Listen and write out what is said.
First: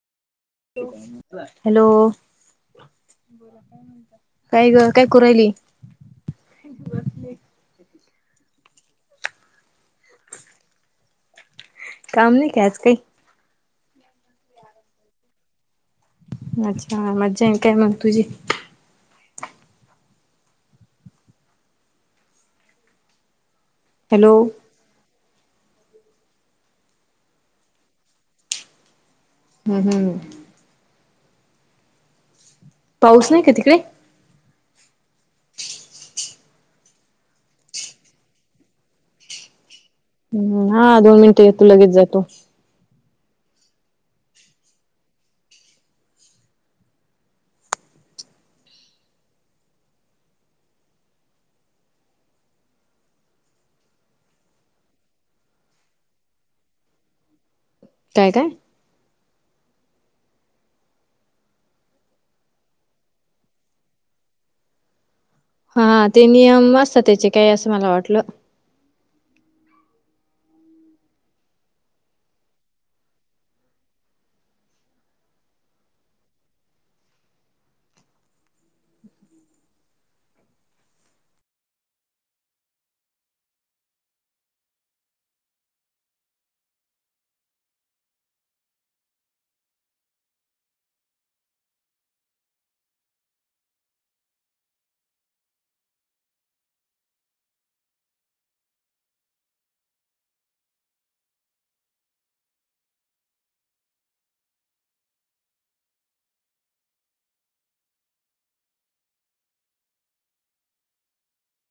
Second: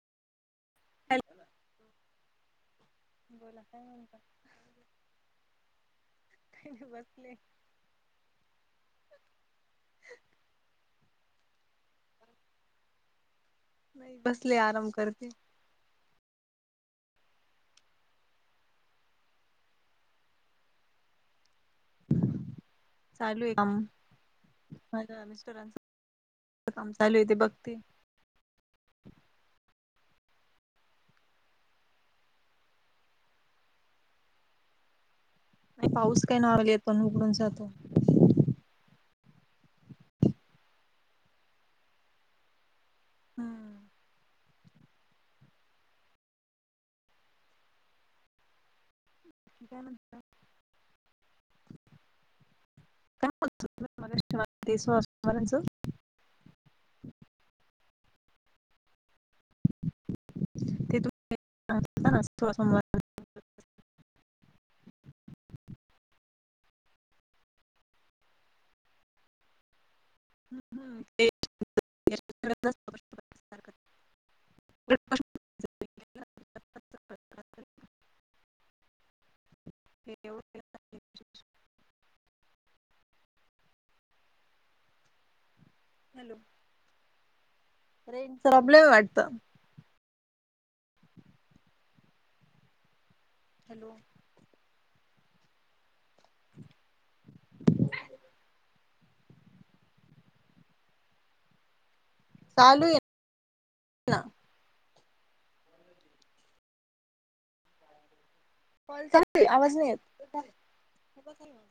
Hello बोला काय म्हणता काय ग‌ काय करू राहली. बसले. काम नाही का आज काही नाही बसले आराम करते. अच्छा मजा काय मग तुझी चालु आहे का मग हॅलो. ह मिस्टरांच काम चालु आहे ते बघतील. हम् हम. पाऊस नाही का तिकडे नाही पाऊस काय नग येत पण उघडुन जातो. ह्म हा दोन मिनिटं येतो लगेच जातो. हम्म. काय म्हणता? कायत म [unintelligible] काय काय? ते तू थोडा समोर हा ते नियम असतात त्याचे काय असं मला वाटलं. [inaudible] तेव [inaudible] अ [unintelligible] हॅलो. स आपलं वाटतं [unintelligible] हॅलो. चालु हे. कॉल चालु आहे आवाज नाही येत.